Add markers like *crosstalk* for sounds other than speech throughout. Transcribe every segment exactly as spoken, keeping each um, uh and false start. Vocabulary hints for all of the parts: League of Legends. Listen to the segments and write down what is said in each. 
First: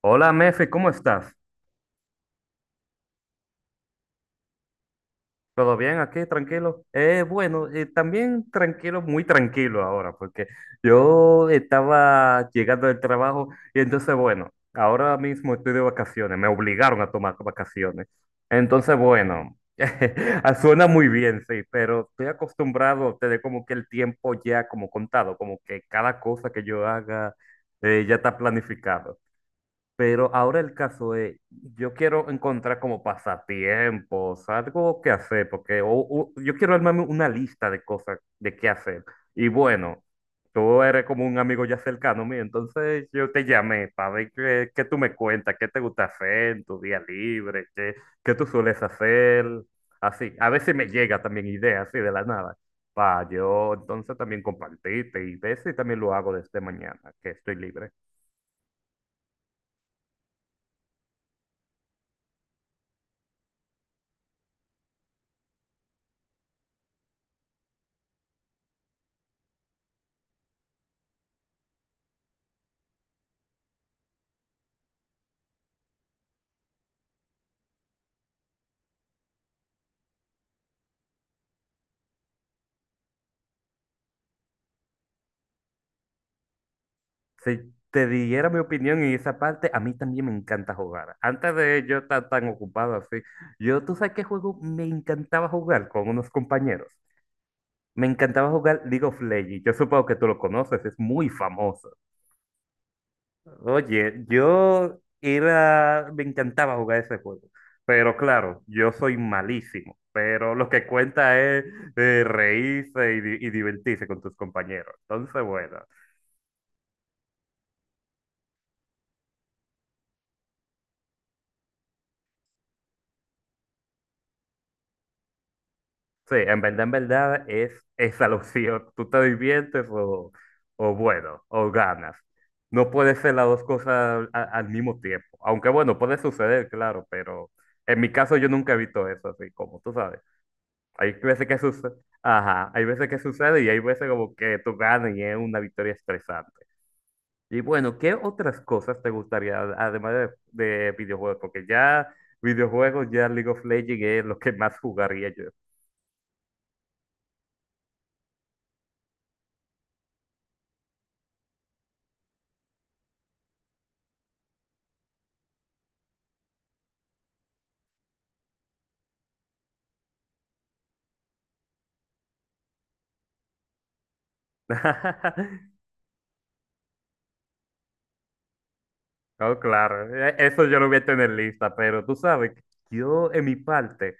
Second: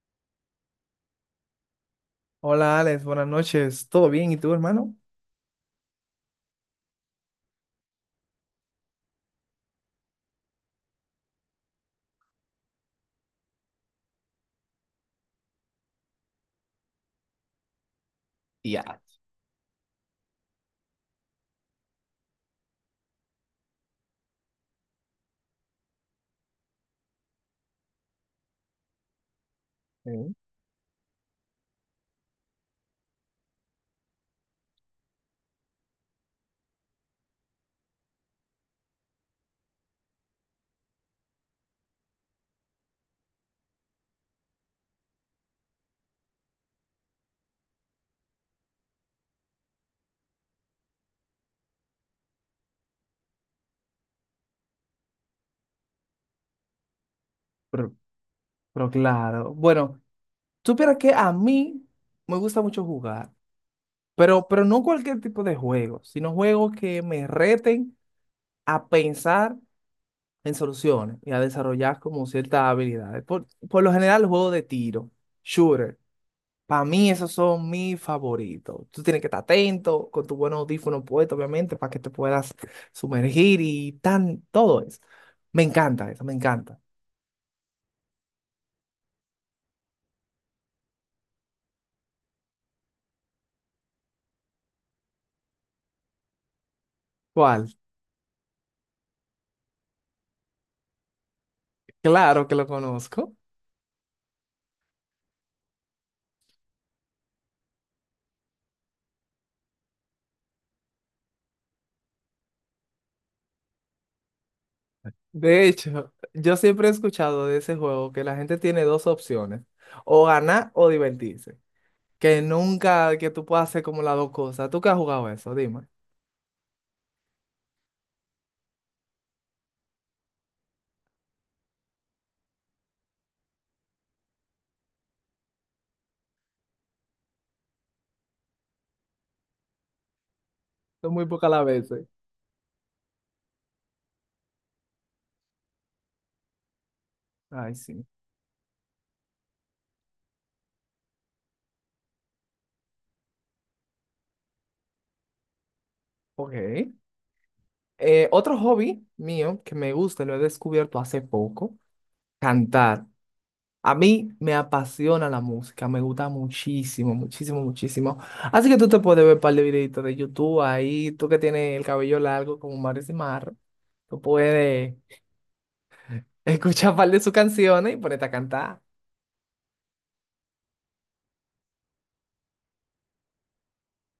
Hola, mefe, ¿cómo estás? Hola Alex, buenas noches. ¿Todo bien? ¿Y tú, hermano? ¿Todo bien aquí? ¿Tranquilo? Eh, bueno, eh, También tranquilo, muy tranquilo ahora, porque yo estaba llegando del trabajo y entonces, bueno, ahora mismo estoy de vacaciones, me obligaron a tomar vacaciones. Entonces, Ya. bueno, *laughs* ah, suena muy bien, sí, pero estoy acostumbrado a tener como que el tiempo ya como contado, como que cada cosa que yo haga eh, ya está planificado. Pero Bien. ahora el caso es, yo quiero encontrar como pasatiempos, algo que hacer, porque o- o- yo quiero armarme una lista de cosas de qué hacer. Y bueno, tú eres como un amigo ya cercano mío, entonces yo te llamé para ver qué, qué tú me cuentas, qué te gusta hacer en tu día libre, qué, qué tú sueles hacer, así. A veces me llega también ideas así de la nada, para yo entonces también compartirte y ver si también lo hago desde mañana, que estoy libre. Pero, pero claro. Bueno, supieras que a mí me gusta mucho jugar, pero, pero no cualquier tipo de juego, sino juegos que me reten a pensar en soluciones y a desarrollar como ciertas habilidades. Por, por lo general, juegos de tiro, shooter. Para mí esos son mis favoritos. Tú tienes que estar atento con tu buen audífono puesto, obviamente, para que te puedas sumergir y tan, todo eso. Me encanta eso, me encanta. Si te diera mi opinión en esa parte, a mí también me encanta jugar. Antes de yo estar tan ocupado así, yo, ¿tú sabes qué juego me encantaba jugar con unos compañeros? ¿Cuál? Me encantaba jugar League of Legends. Yo supongo que tú lo conoces, es muy famoso. Claro que lo conozco. Oye, yo era, me encantaba jugar ese juego. Pero claro, yo soy malísimo. Pero lo que cuenta es eh, reírse y, di- y divertirse con tus compañeros. Entonces, De bueno. hecho, yo siempre he escuchado de ese juego que la gente tiene dos opciones, o ganar o divertirse. Que nunca que tú puedas hacer como las dos cosas. ¿Tú qué has jugado eso? Dime. Sí, en verdad, en verdad es esa *laughs* la opción. Tú te diviertes o, o bueno, o ganas. No puede ser las dos cosas a- al mismo tiempo. Aunque bueno, puede suceder, claro, pero en mi caso yo nunca he visto eso así, como tú sabes. Son Hay muy veces pocas que las sucede, veces. ajá, hay veces que sucede y hay veces como que tú ganas y es una victoria estresante. Y Ay, bueno, sí. ¿qué otras cosas te gustaría, además de, de videojuegos? Porque ya videojuegos, ya League of Legends es lo que más jugaría yo. Ok. Eh, otro hobby mío que me gusta, lo he descubierto hace poco, cantar. A mí me apasiona la música, me gusta muchísimo, muchísimo, muchísimo. Así que tú te puedes ver un par de videitos de YouTube ahí, tú que tienes el cabello largo como Maris y Mar, tú puedes *laughs* *laughs* escuchar un par de sus canciones y ponerte a cantar. No, claro, e- eso yo lo voy a tener lista, pero tú sabes, que yo en mi parte,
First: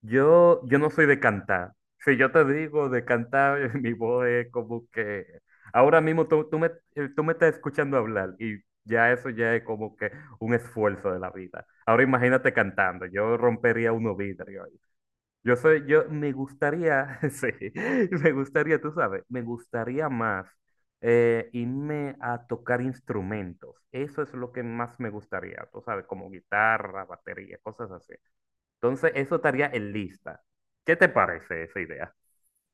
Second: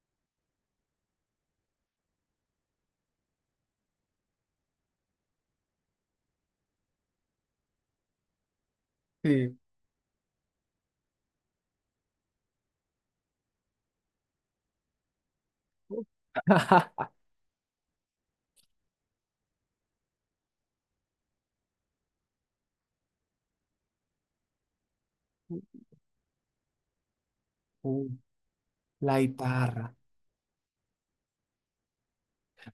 yo, yo no soy de cantar. Si yo te digo de cantar, *laughs* mi voz es como que ahora mismo tú, tú me, eh, tú me estás escuchando hablar y ya eso ya Sí. es como que un esfuerzo de la vida. Ahora imagínate cantando, yo rompería unos vidrios. Yo soy, yo me *laughs* gustaría, *laughs* sí, me gustaría, tú sabes, me gustaría más eh, irme a tocar instrumentos. Eso es lo que más me gustaría, tú sabes, como guitarra, batería, cosas Uh, así. Entonces, la eso estaría guitarra. en lista. ¿Qué te parece esa idea?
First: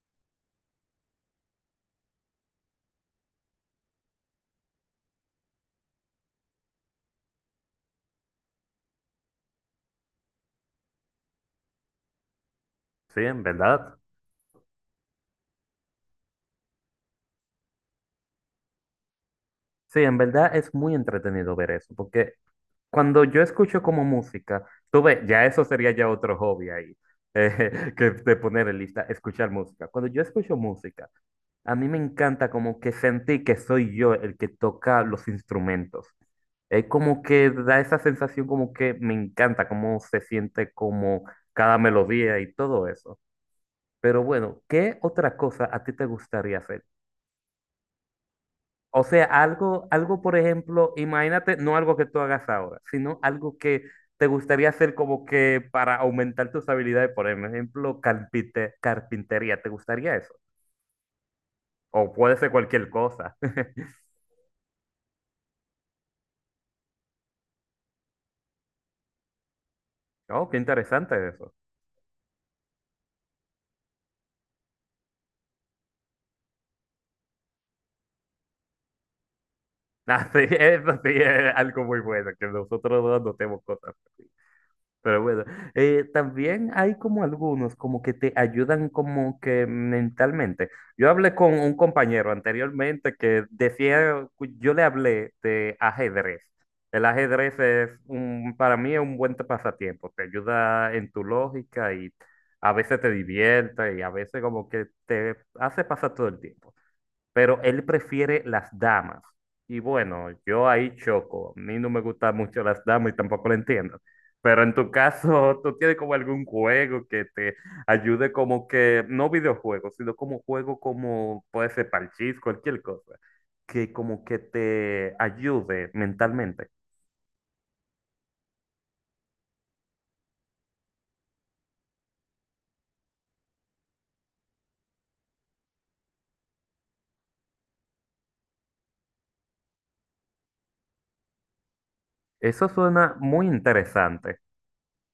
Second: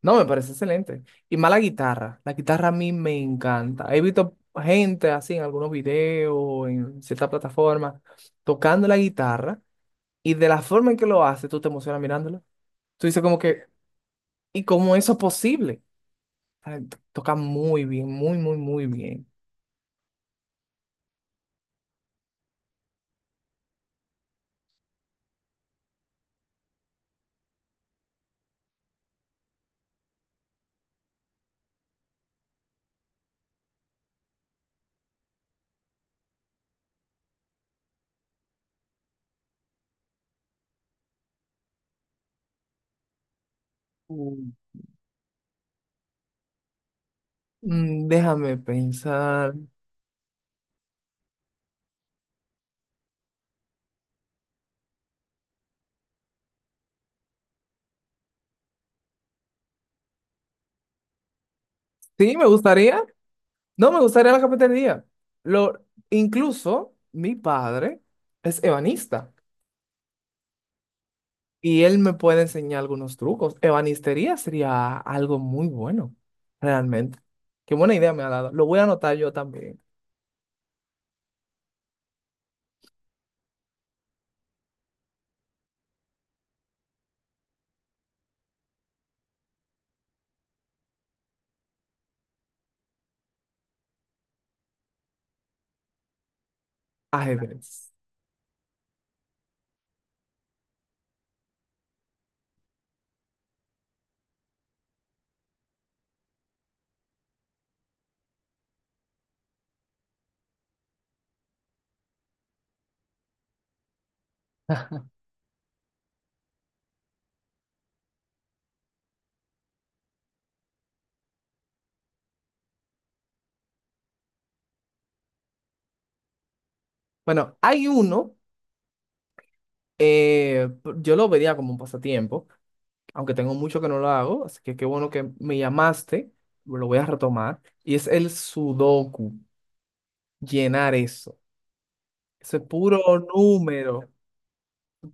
No, me parece excelente. Y más la guitarra. La guitarra a mí me encanta. He visto gente así en algunos videos, en ciertas plataformas, tocando la guitarra. Y de la forma en que lo hace, tú te emocionas mirándolo. Tú Sí, dices como en que, verdad. ¿y cómo eso es posible? Ay, to- toca muy bien, muy, muy, muy bien. Sí, en verdad es muy entretenido ver eso, porque cuando yo escucho como música, tú ves, ya eso sería ya otro hobby ahí, eh, *laughs* que de poner en lista, escuchar música. Cuando yo escucho música, a mí me encanta como que sentí que soy yo el que toca los instrumentos. Es como que da esa sensación como que me encanta cómo se siente como cada melodía y todo eso. Pero Mm. bueno, ¿qué otra cosa a ti te gustaría hacer? Mm, déjame O sea, pensar. algo, algo por ejemplo, imagínate, no algo que tú hagas ahora, sino algo que te gustaría hacer como que para aumentar tus habilidades, por ejemplo, carpinte- carpintería, ¿te gustaría eso? O puede Sí, me ser cualquier gustaría. cosa. *laughs* No, me gustaría la cafetería. Lo, incluso mi padre es ebanista Oh, qué interesante eso. y él me puede enseñar algunos trucos. Ebanistería sería algo muy bueno, realmente. Qué buena idea me ha dado. Lo voy a anotar yo también. *laughs* Ah, sí, eso sí es algo muy bueno, que nosotros no anotemos cosas así. Pero bueno, eh, también hay como algunos como que te ayudan como que mentalmente. Yo hablé con un compañero anteriormente que decía, cu- yo le hablé de ajedrez. El ajedrez es Ajedrez. un, para mí es un buen pasatiempo, te ayuda en tu lógica y a veces te divierte y a veces como que te hace pasar todo el tiempo, pero él prefiere las damas. Y bueno, yo ahí choco. A mí no me gustan mucho las damas y tampoco lo entiendo. Pero en tu caso, ¿tú tienes como algún juego que te ayude como que, no videojuegos, sino como juego como puede ser parchís, cualquier cosa, que como que te ayude mentalmente? Bueno, hay uno. Eh, p- yo lo vería como un pasatiempo, aunque tengo mucho que no lo hago, así que qué bueno que me llamaste, lo voy a retomar. Y es el sudoku, llenar eso. Ese Eso puro suena muy número, interesante.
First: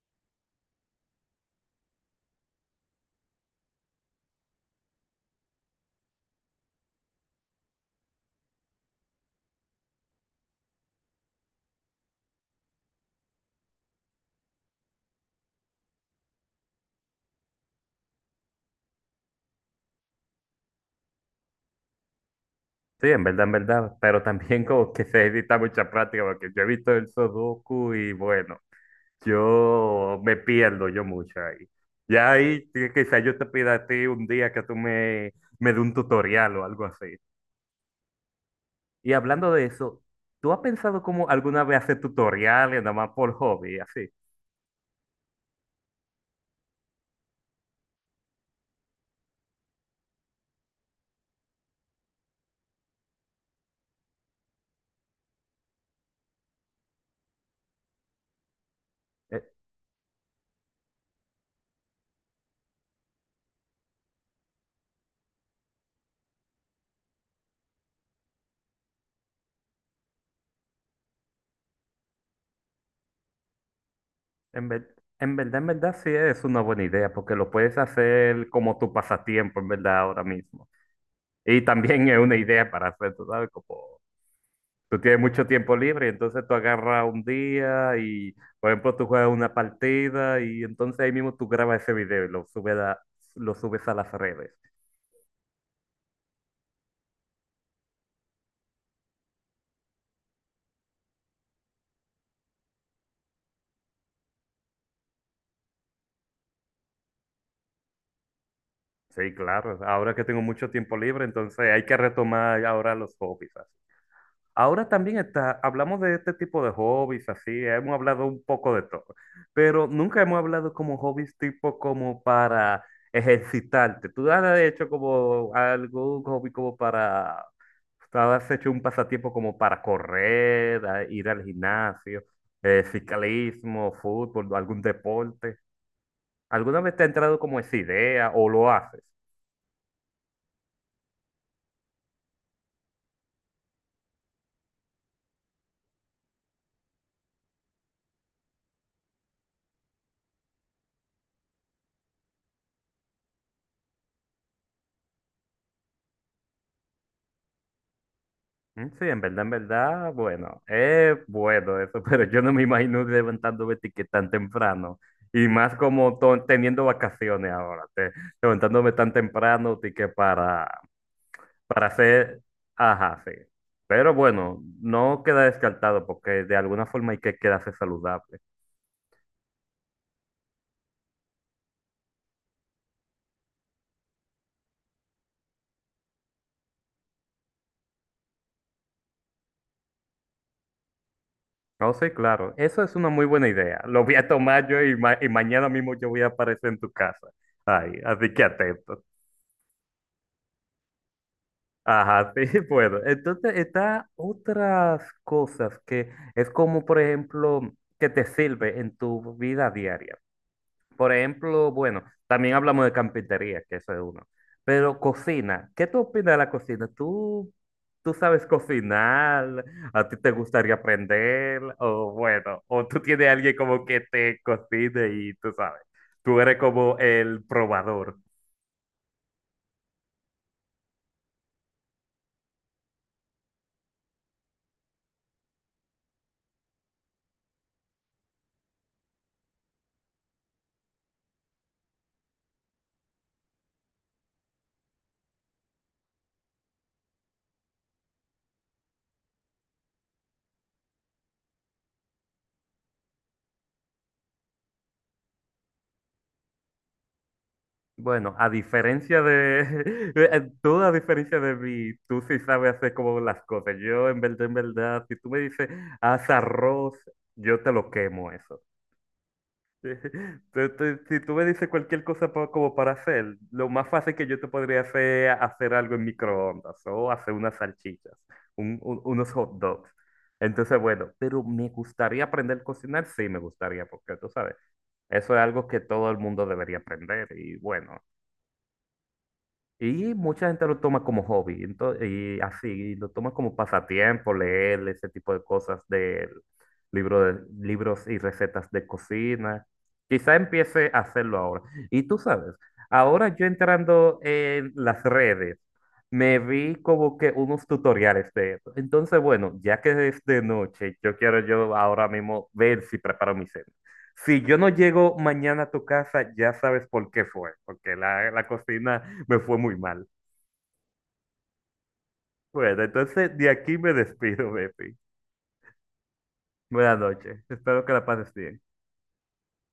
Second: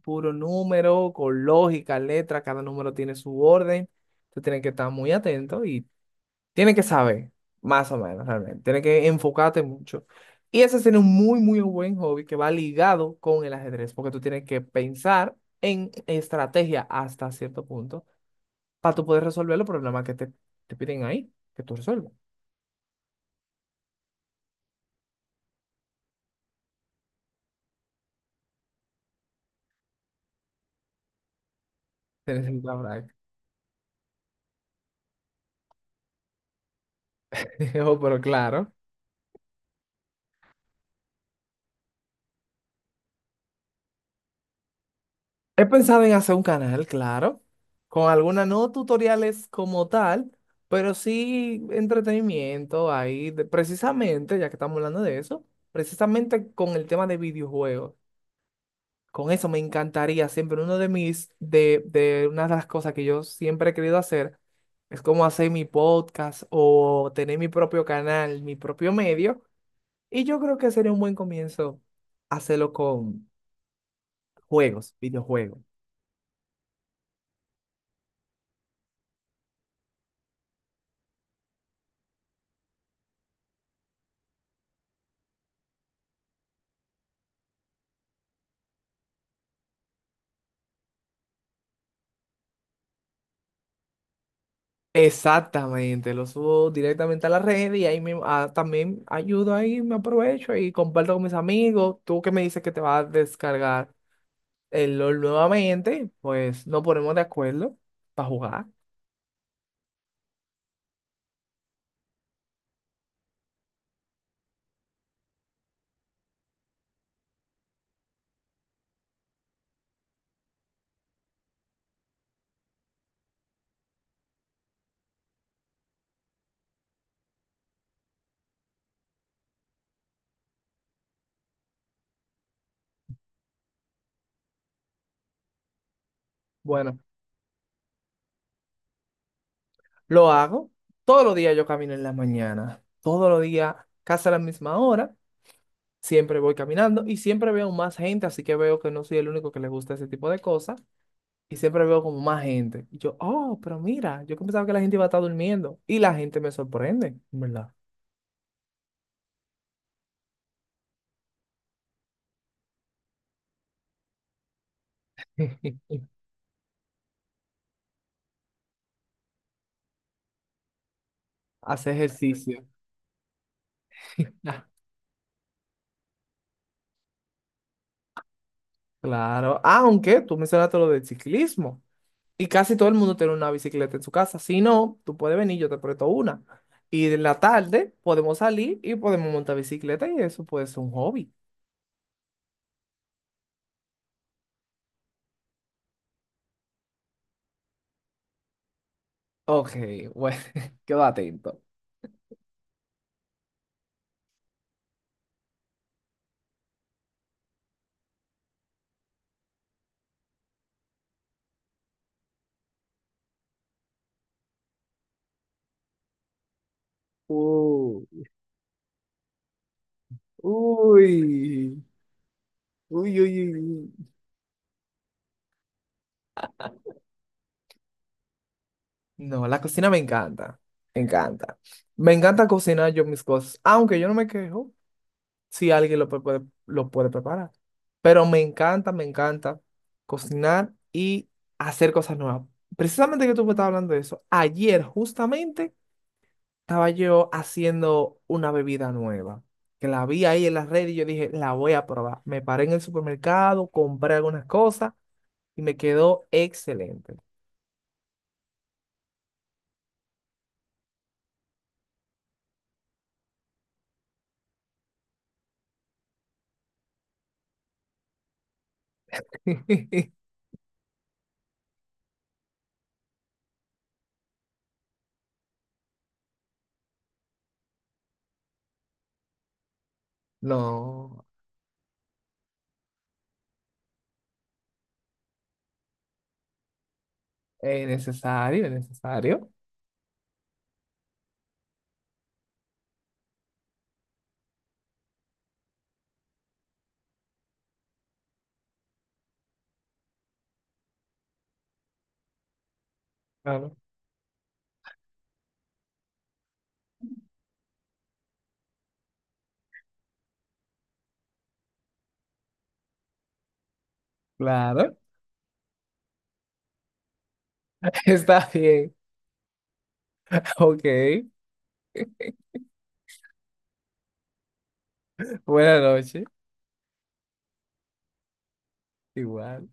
puro número con lógica, letra, cada número tiene su orden. Tú tienes que estar muy atento. Y tiene que saber, más o menos, realmente. Tiene que enfocarte mucho. Y ese es un muy, muy buen hobby que va ligado con el ajedrez, porque tú tienes que pensar en estrategia hasta cierto punto para tú poder resolver los problemas que te, te piden ahí, que tú resuelvas. Sí, en verdad, en verdad, pero también como que se necesita mucha práctica, porque yo he visto el Sudoku y bueno. Yo me pierdo yo mucho ahí. Ya Tienes el *laughs* ahí que- plan. quizá yo te pida a ti un día que tú me, me dé un tutorial o algo así. Oh, pero claro. Y hablando de eso, ¿tú has pensado como alguna vez hacer tutoriales nada más por hobby, así? He pensado en hacer un canal, claro, con algunas, no tutoriales como tal, pero sí entretenimiento ahí, de- precisamente, ya que estamos hablando de eso, precisamente con el tema de videojuegos. Con Eh, eso me encantaría siempre, uno de mis, de, de una de las cosas que yo siempre he querido hacer, es como hacer mi podcast o tener mi propio canal, mi propio medio, y yo creo que sería un buen comienzo hacerlo con En ver- juegos, en verdad, videojuegos. en verdad sí es una buena idea porque lo puedes hacer como tu pasatiempo, en verdad, ahora mismo. Y también es una idea para hacer, tú sabes, como tú tienes mucho tiempo libre, entonces tú agarras un día y, por ejemplo, tú juegas una partida y entonces ahí mismo tú grabas ese video y lo subes a, lo subes a las redes. Exactamente, lo subo directamente a la red y ahí mismo, ah, también ayudo ahí, me aprovecho y comparto con mis amigos. Tú que me dices que te vas a descargar el L O L nuevamente, pues nos ponemos de acuerdo para jugar. Sí, claro. Ahora que tengo mucho tiempo libre, entonces hay que retomar ahora los hobbies. Ahora también está, hablamos de este tipo de hobbies, así, hemos hablado un poco de todo, pero nunca hemos hablado como hobbies tipo como para ejercitarte. Tú has hecho como algún hobby como para, tú has hecho un pasatiempo como para correr, a- ir al gimnasio, eh, ciclismo, fútbol, algún deporte. ¿Alguna vez Bueno, te ha entrado como esa idea o lo haces? lo hago. Todos los días yo camino en la mañana, todos los días, casi a la misma hora, siempre voy caminando y siempre veo más gente, así que veo que no soy el único que le gusta ese tipo de cosas. Y siempre veo como más gente. Y yo, oh, pero mira, yo que pensaba que la gente iba a estar durmiendo. Y la gente me sorprende, ¿en verdad? Mm, sí, en verdad, en verdad, bueno, es bueno eso, *laughs* pero yo no me imagino levantándome ti- que tan temprano. Y más como *laughs* to- teniendo vacaciones ahora, te- levantándome tan temprano, ti que para, para Hace hacer, ejercicio. ajá, sí. Pero bueno, Ah, no queda descartado porque de alguna forma hay que quedarse saludable. claro, aunque tú mencionaste lo del ciclismo y casi todo el mundo tiene una bicicleta en su casa. Si no, tú puedes venir, yo te presto una. Y en la tarde podemos salir y podemos montar bicicleta y eso puede ser un hobby. No, sí, claro, eso es una muy buena idea. Lo voy a tomar yo y, ma- y mañana mismo yo voy a aparecer en tu casa. Ay, así que atento. Ok, bueno, *laughs* quedo atento. Ajá, sí, *laughs* puedo. Entonces, está otras cosas que es como, por ejemplo, que te sirve en tu vida diaria. Por ejemplo, bueno, también hablamos de carpintería, que eso es uno. Pero cocina, ¿qué tú opinas de la cocina? ¿Tú, Uh, tú sabes cocinar? ¿A ti te gustaría aprender? uy, O bueno, o tú uy, tienes uy, a alguien uy, como que uy. te cocine y tú sabes, tú eres como el probador. No, la cocina me encanta, me encanta. Me encanta cocinar yo mis cosas, aunque yo no me quejo si alguien lo pe- puede, lo puede preparar. Pero me encanta, me encanta cocinar y hacer cosas nuevas. Precisamente que tú me estabas hablando de eso, ayer justamente estaba yo haciendo una bebida nueva, que la vi ahí en las redes y yo dije, la voy a probar. Me paré en el supermercado, compré algunas cosas y me quedó excelente. Bueno, a diferencia de *laughs* tú, a diferencia de mí, tú sí sabes hacer como las cosas. Yo, en verdad, en verdad, si tú me dices, haz arroz, yo te lo quemo eso. *laughs* *laughs* Tú- tú- Si tú me dices cualquier cosa pa- como para hacer, lo más fácil que yo te podría hacer es hacer algo en microondas o hacer unas salchichas, un- un- unos hot dogs. Entonces, bueno, No. pero me gustaría aprender a cocinar, sí me gustaría, porque tú sabes, eso es algo que todo el mundo debería aprender y Eh, bueno. Necesario, necesario. Y mucha gente lo toma como hobby, entonces, y así, y lo toma como pasatiempo, leer ese tipo de cosas de libro de, libros y recetas de cocina. Quizá empiece a hacerlo ahora. Y tú sabes, ahora yo Claro. entrando en las redes, me vi como que unos tutoriales de eso. Entonces, bueno, ya que es de noche, yo quiero yo ahora mismo ver si preparo mi cena. Si yo no Claro. llego mañana a tu casa, ya sabes por qué fue, porque *laughs* la, Está la bien. cocina me fue muy mal. Ok. Bueno, entonces de aquí me despido, Bepi. Buenas noches. Buenas noches. Espero que la pases bien. Igual.